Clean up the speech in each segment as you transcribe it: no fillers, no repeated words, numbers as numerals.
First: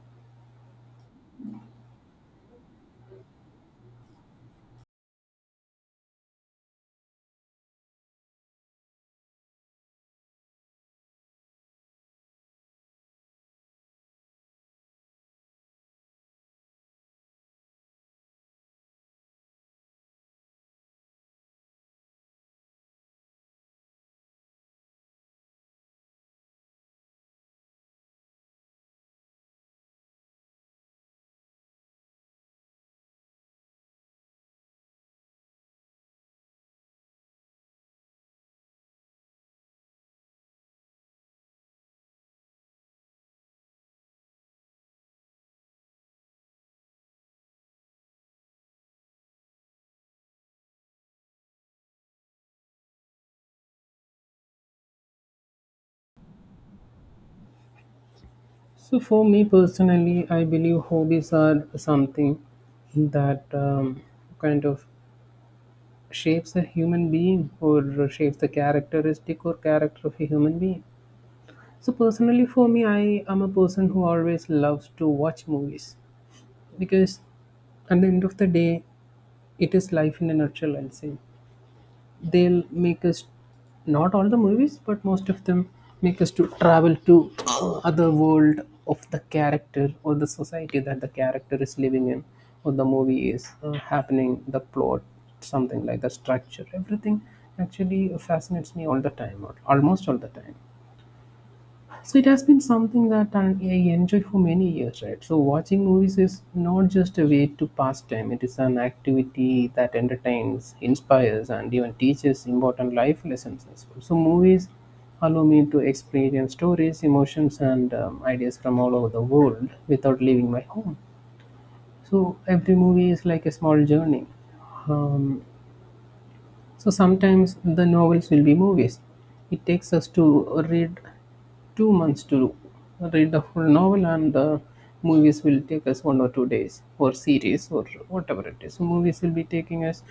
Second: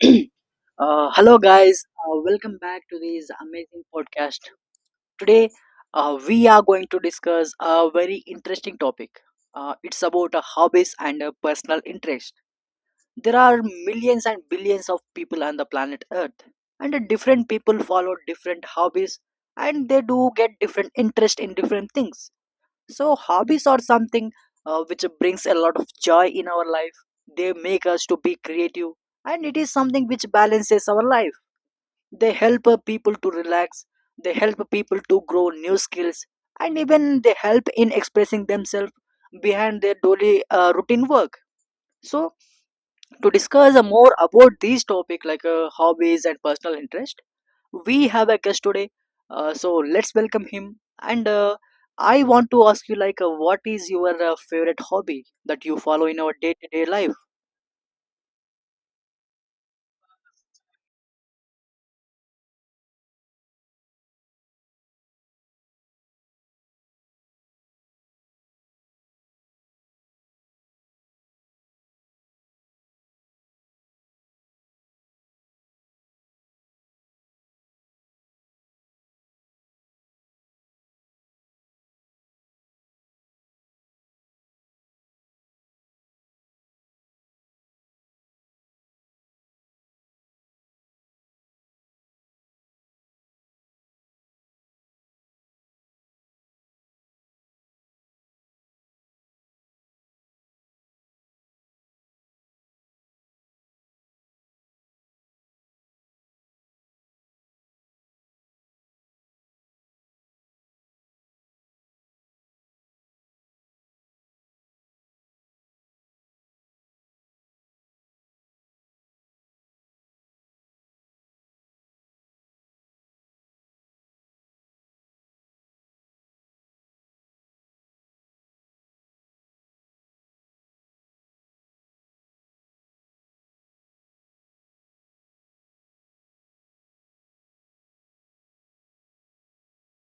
Hello, guys. Welcome back to this amazing podcast. Today, we are going to discuss a very interesting topic. It's about hobbies and personal interest. There are millions and billions of people on the planet Earth, and different people follow different hobbies, and they do get different interest in different things. So hobbies are something which brings a lot of joy in our life. They make us to be creative, and it is something which balances our life. They help people to relax. They help people to grow new skills, and even they help in expressing themselves behind their daily routine work. So to discuss more about these topic like hobbies and personal interest we have a guest today, so let's welcome him and I want to ask you like what is your favorite hobby that you follow in our day-to-day life. So, for me personally, I believe hobbies are something that kind of shapes a human being or shapes the characteristic or character of a human being. So, personally, for me, I am a person who always loves to watch movies because at the end of the day, it is life in a nutshell, I'll say they'll make us, not all the movies but most of them, make us to travel to other world of the character or the society that the character is living in, or the movie is happening, the plot, something like the structure, everything actually fascinates me all the time or almost all the time. So it has been something that I enjoy for many years, right? So watching movies is not just a way to pass time; it is an activity that entertains, inspires, and even teaches important life lessons as well. So movies allow me to experience stories, emotions, and ideas from all over the world without leaving my home. So every movie is like a small journey. Um, so sometimes the novels will be movies. It takes us to read 2 months to read the full novel, and the movies will take us 1 or 2 days, or series, or whatever it is. So movies will be taking us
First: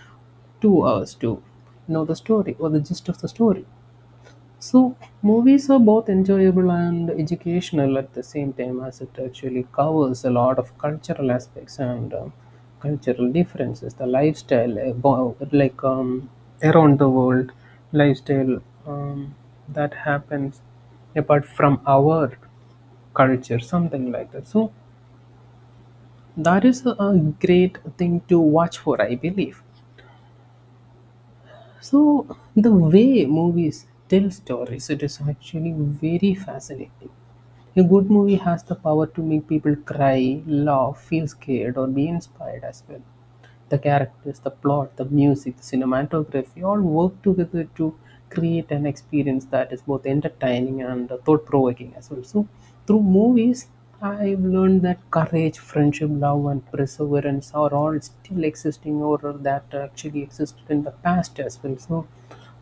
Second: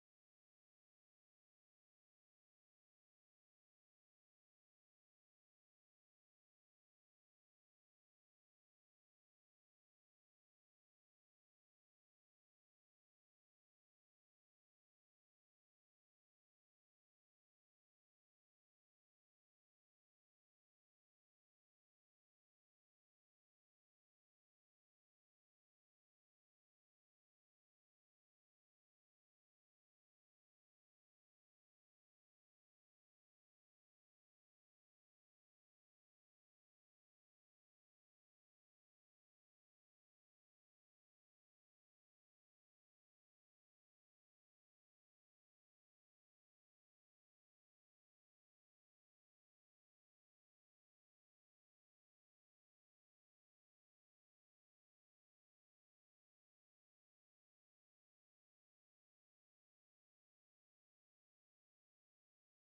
2 hours to know the story or the gist of the story. So, movies are both enjoyable and educational at the same time, as it actually covers a lot of cultural aspects and cultural differences, the lifestyle, like around the world, lifestyle that happens apart from our culture, something like that. So, that is a great thing to watch for, I believe. So the way movies tell stories, it is actually very fascinating. A good movie has the power to make people cry, laugh, feel scared, or be inspired as well. The characters, the plot, the music, the cinematography all work together to create an experience that is both entertaining and thought provoking as well. So, through movies, I've learned that courage, friendship, love, and perseverance are all still existing or that actually existed in the past as well. So,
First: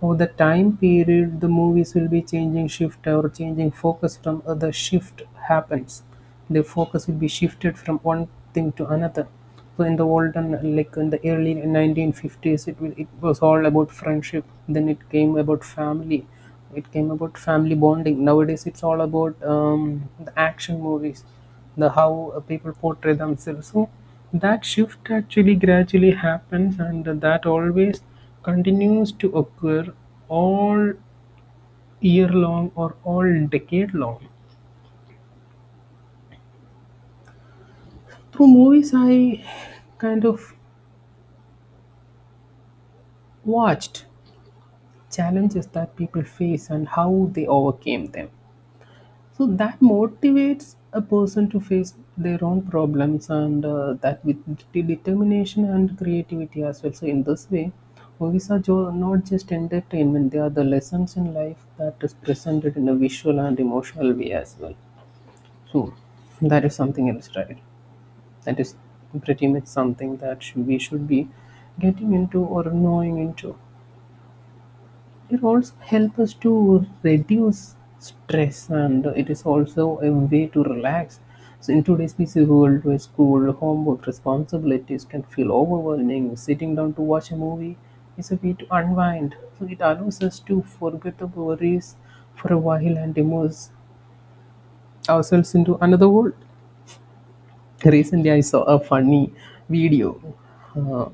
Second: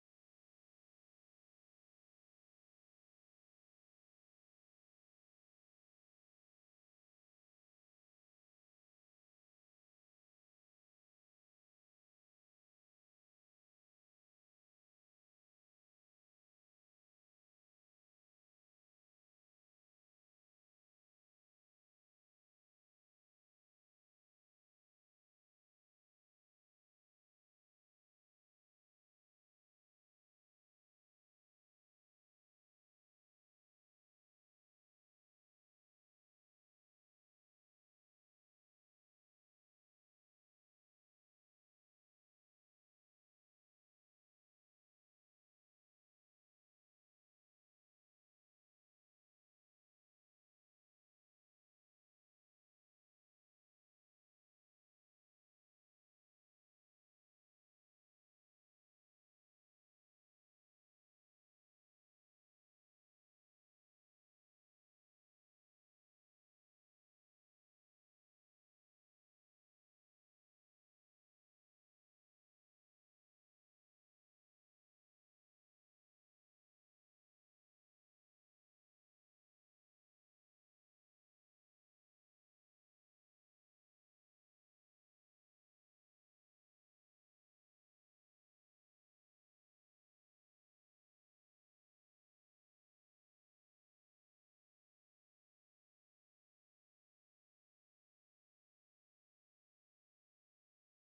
over the time period, the movies will be changing shift or changing focus from other shift happens. The focus will be shifted from one thing to another. So in the olden, like in the early 1950s, it was all about friendship. Then it came about family. It came about family bonding. Nowadays, it's all about the action movies, the how people portray themselves. So that shift actually gradually happens, and that always continues to occur all year long or all decade long. Through movies I kind of watched challenges that people face and how they overcame them. So that motivates a person to face their own problems and that with determination and creativity as well. So in this way, movies are not just entertainment; they are the lessons in life that is presented in a visual and emotional way as well. So that is something else, right? That is pretty much something that we should be getting into or knowing into. It also helps us to reduce stress and it is also a way to relax. So, in today's busy world where school, homework, responsibilities can feel overwhelming, sitting down to watch a movie is a way to unwind. So, it allows us to forget the worries for a while and immerse ourselves into another world. Recently, I saw a funny video. Um,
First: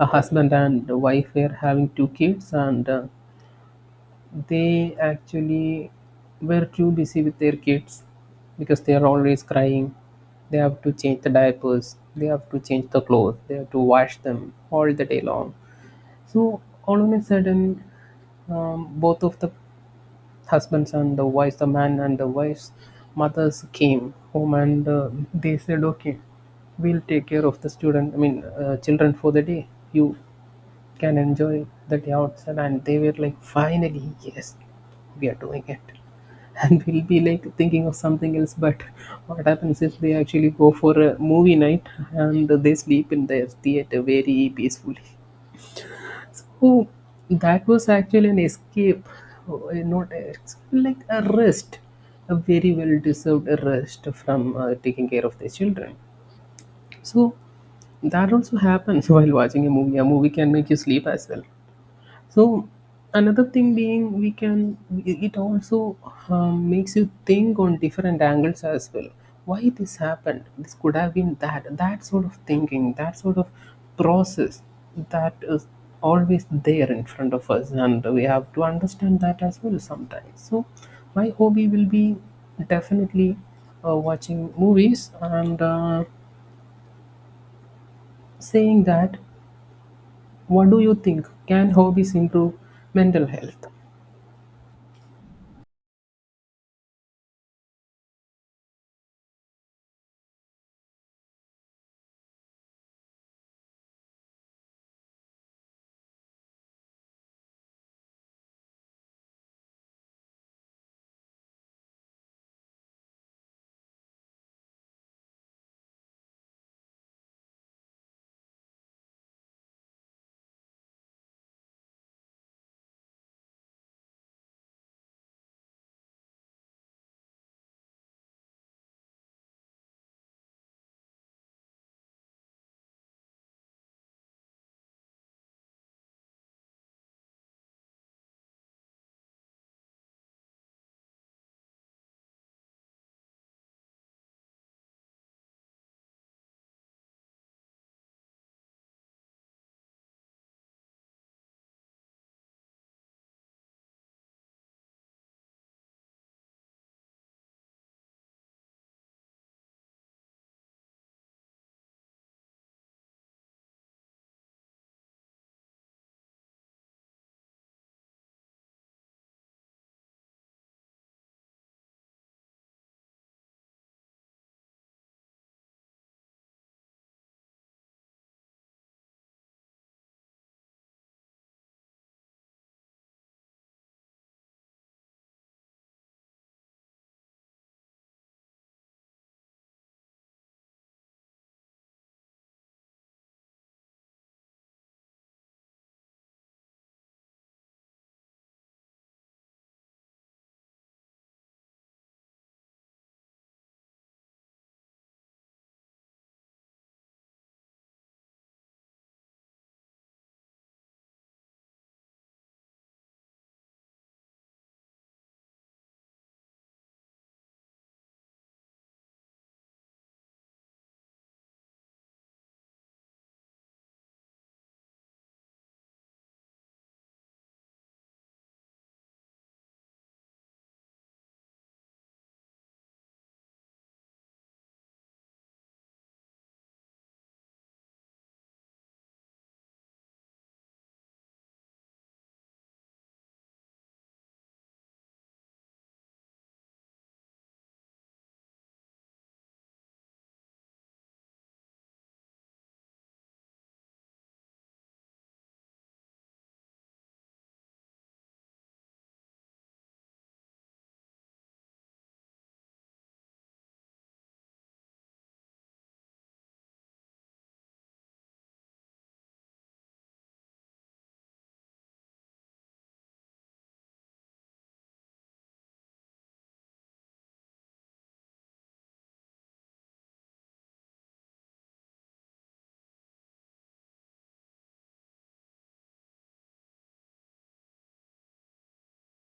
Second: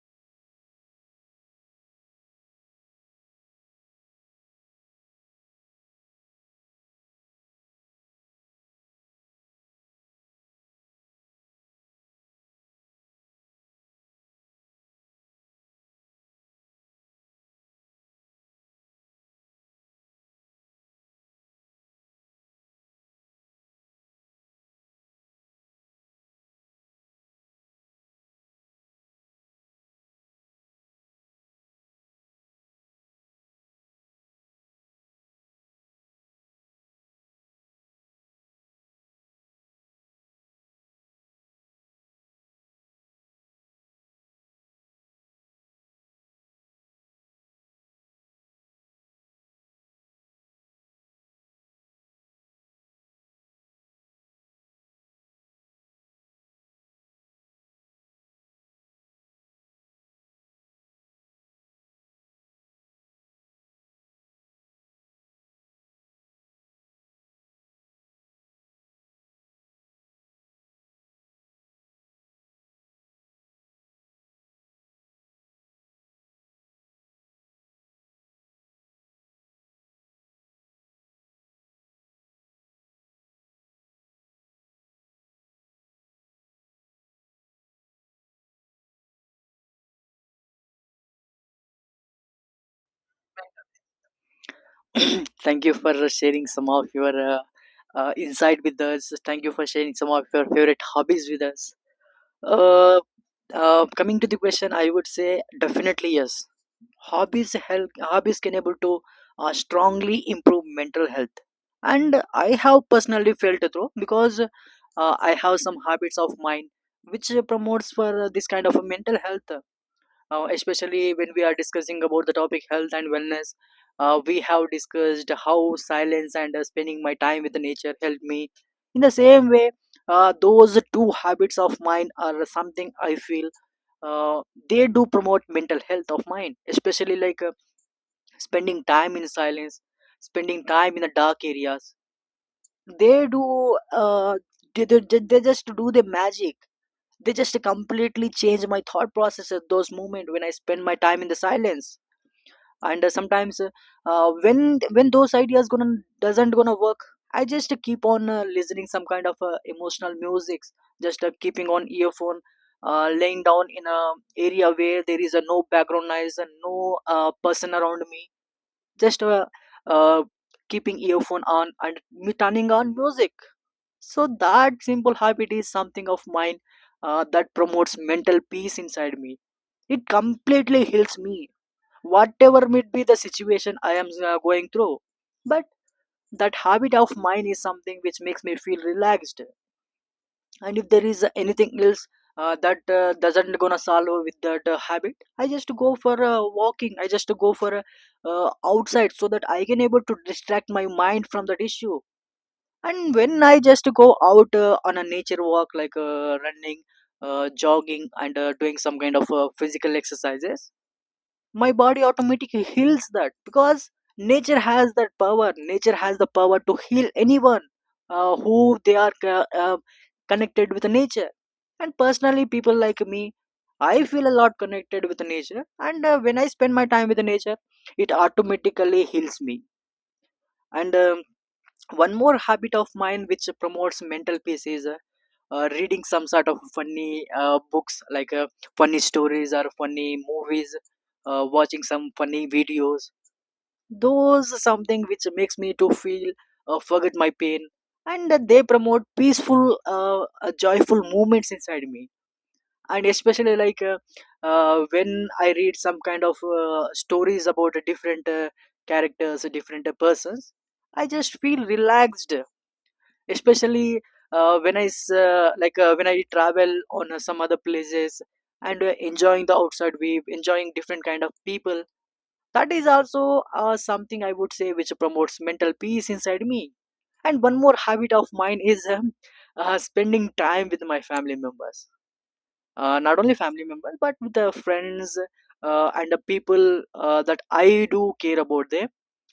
a husband and wife were having two kids and they actually were too busy with their kids because they are always crying. They have to change the diapers, they have to change the clothes, they have to wash them all the day long. So, all of a sudden, both of the husbandson, the wives, the man and the wife's mothers came home and they said, okay, we'll take care of the student, I mean, children for the day. You can enjoy the day outside. And they were like, finally, yes, we are doing it. And we'll be like thinking of something else. But what happens is they actually go for a movie night and they sleep in their theater very peacefully. So that was actually an escape, not ex- like a rest, a very well deserved rest from taking care of the children. So that also happens while watching a movie. A movie can make you sleep as well. So another thing being, we can, it also makes you think on different angles as well. Why this happened? This could have been that, that sort of thinking, that sort of process that is always there in front of us, and we have to understand that as well sometimes. So my hobby will be definitely watching movies and saying that, what do you think, can hobbies improve mental health? Thank you for sharing some of your insight with us. Thank you for sharing some of your favorite hobbies with us. uh, Coming to the question I would say definitely yes, hobbies help, hobbies can able to strongly improve mental health. And I have personally felt it though because I have some habits of mine which promotes for this kind of a mental health. Especially when we are discussing about the topic health and wellness, we have discussed how silence and spending my time with the nature helped me. In the same way, those two habits of mine are something I feel uh, they do promote mental health of mine, especially like spending time in silence, spending time in the dark areas. They do they just do the magic. They just completely change my thought process at those moments when I spend my time in the silence. And sometimes when those ideas gonna doesn't gonna work, I just keep on listening some kind of emotional music, just keeping on earphone, laying down in a area where there is a no background noise and no person around me, just uh, keeping earphone on and me turning on music. So that simple habit is something of mine that promotes mental peace inside me. It completely heals me, whatever might be the situation I am going through. But that habit of mine is something which makes me feel relaxed. And if there is anything else that doesn't gonna solve with that habit, I just go for walking, I just go for outside so that I can able to distract my mind from that issue. And when I just go out on a nature walk like running, jogging and doing some kind of physical exercises, my body automatically heals that because nature has that power, nature has the power to heal anyone who they are connected with nature. And personally people like me, I feel a lot connected with nature, and when I spend my time with nature it automatically heals me. And one more habit of mine which promotes mental peace is reading some sort of funny books like funny stories or funny movies, watching some funny videos. Those something which makes me to feel forget my pain, and they promote peaceful joyful movements inside me. And especially like when I read some kind of stories about different characters different persons, I just feel relaxed. Especially when like when I travel on some other places and enjoying the outside view, enjoying different kind of people, that is also something I would say which promotes mental peace inside me. And one more habit of mine is spending time with my family members, not only family members but with the friends, and the people that I do care about them.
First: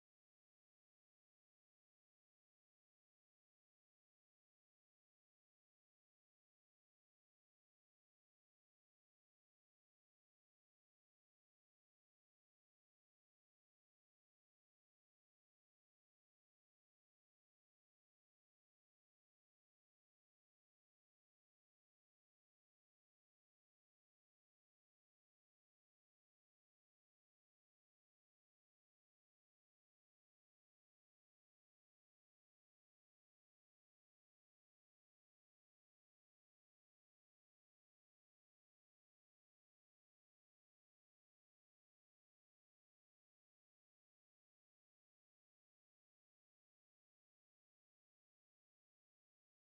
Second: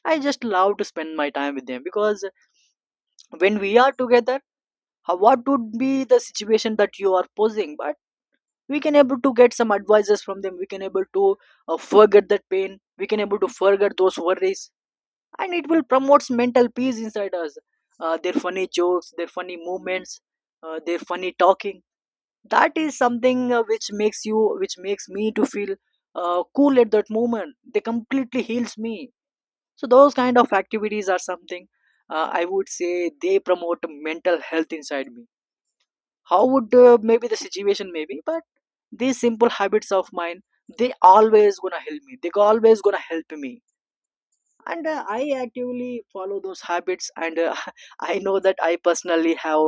I just love to spend my time with them because when we are together, how, what would be the situation that you are posing, but we can able to get some advices from them, we can able to forget that pain, we can able to forget those worries, and it will promotes mental peace inside us. Their funny jokes, their funny movements, their funny talking, that is something which makes you which makes me to feel cool at that moment, they completely heals me. So those kind of activities are something I would say they promote mental health inside me. How would maybe the situation maybe, but these simple habits of mine, they always gonna help me, they always gonna help me. And I actively follow those habits and I know that I personally have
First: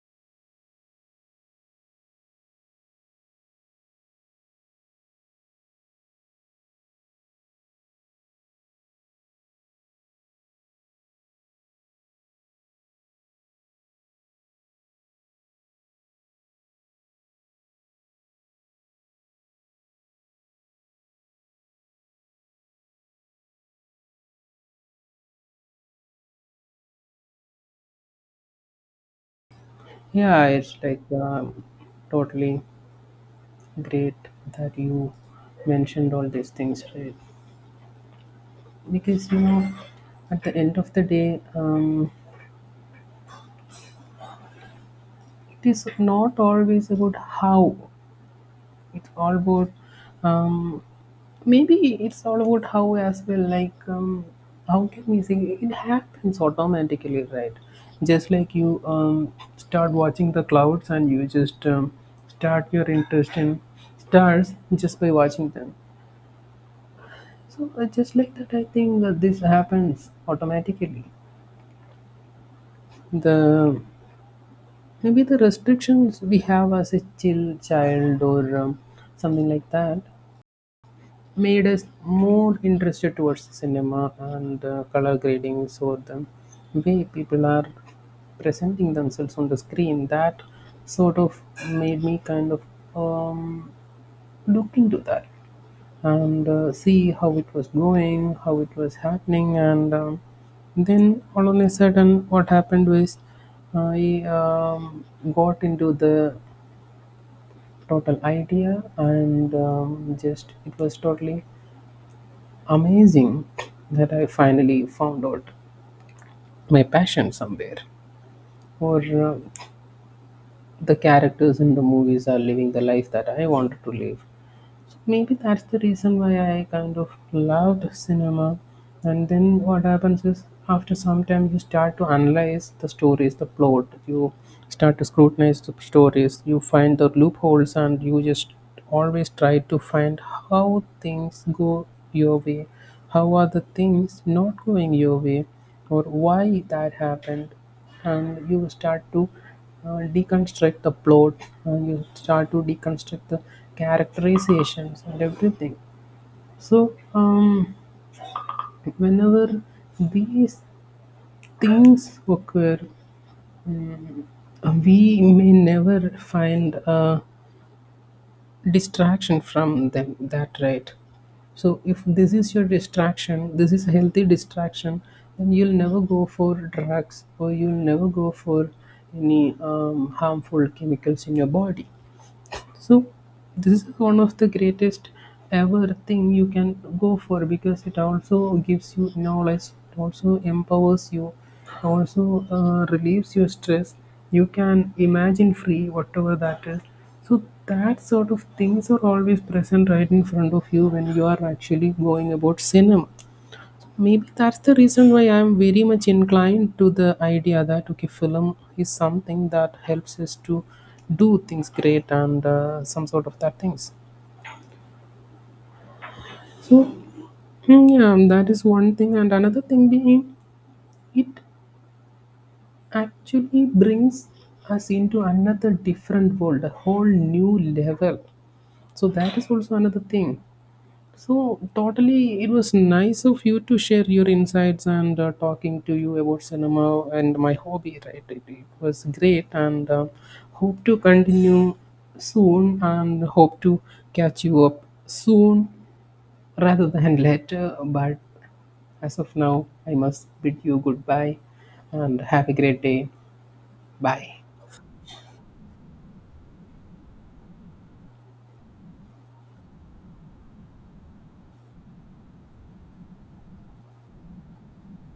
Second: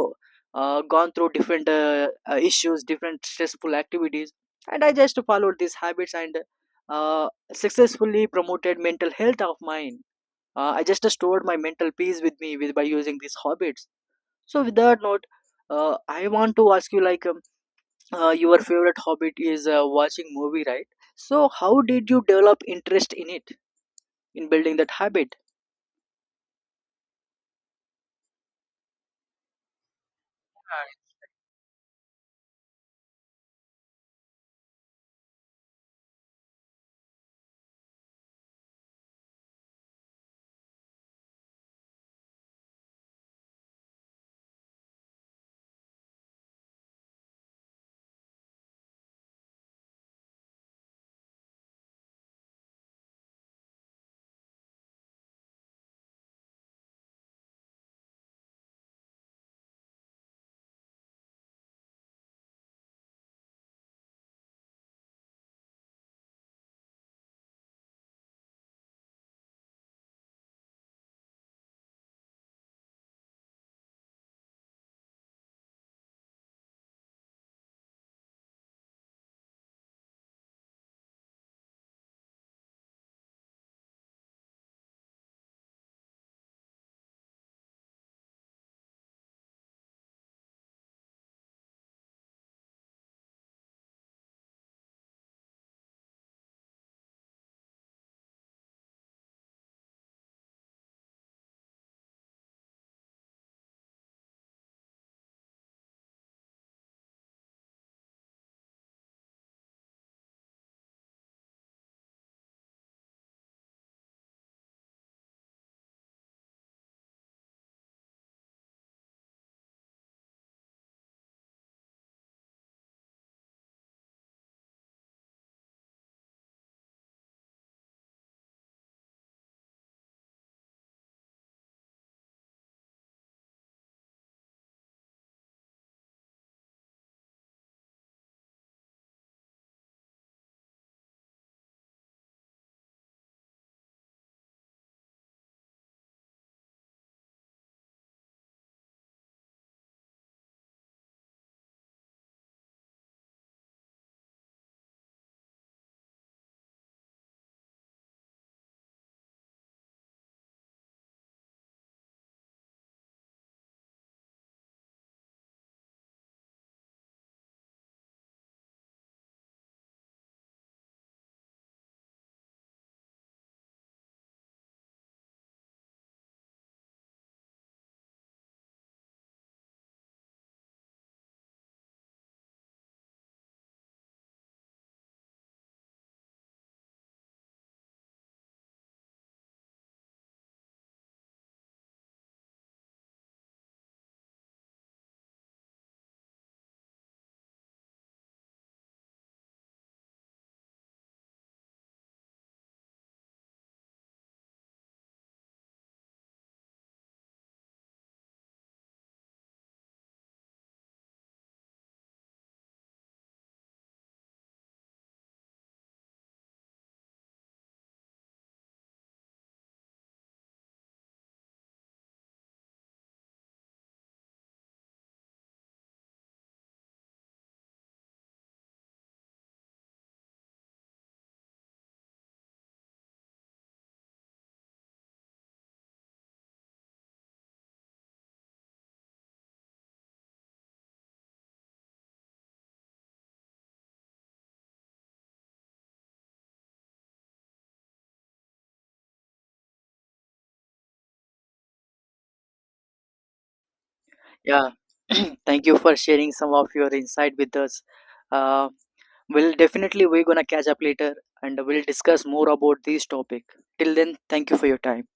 gone through different issues, different stressful activities, and I just followed these habits and uh, successfully promoted mental health of mine. I just stored my mental peace with me with by using these hobbits. So with that note, I want to ask you like your favorite hobbit is watching movie, right? So how did you develop interest in it, in building that habit? Yeah, it's like totally great that you mentioned all these things, right? Because, you know, at the end of the day, it is not always about how, it's all about um, maybe it's all about how as well, like how can we say, it happens automatically, right? Just like you start watching the clouds and you just start your interest in stars just by watching them. So just like that, I think that this happens automatically. The maybe the restrictions we have as a chill child or something like that made us more interested towards cinema and color gradings or the way people are presenting themselves on the screen. That sort of made me kind of um, look into that, and see how it was going, how it was happening, and then all of a sudden, what happened was I got into the total idea, and just it was totally amazing that I finally found out my passion somewhere, or the characters in the movies are living the life that I wanted to live. So maybe that's the reason why I kind of loved cinema. And then what happens is after some time you start to analyze the stories, the plot. You start to scrutinize the stories. You find the loopholes and you just always try to find how things go your way, how are the things not going your way, or why that happened, and you start to deconstruct the plot, and you start to deconstruct the characterizations and everything. So whenever these things occur, mm, we may never find a distraction from them, that right? So if this is your distraction, this is a healthy distraction, then you'll never go for drugs or you'll never go for any harmful chemicals in your body. So this is one of the greatest ever thing you can go for because it also gives you knowledge, it also empowers you, it also relieves your stress. You can imagine free whatever that is. So that sort of things are always present right in front of you when you are actually going about cinema. Maybe that's the reason why I'm very much inclined to the idea that okay, film is something that helps us to do things great and some sort of that things. So, hmm, yeah, that is one thing, and another thing being it actually brings us into another different world, a whole new level. So that is also another thing. So, totally, it was nice of you to share your insights and talking to you about cinema and my hobby, right? It was great and hope to continue soon and hope to catch you up soon rather than later. But as of now, I must bid you goodbye and have a great day. Bye. Yeah. Thank you for sharing some of your insight with us. uh, we'll definitely, we're gonna catch up later and we'll discuss more about this topic. Till then, thank you for your time.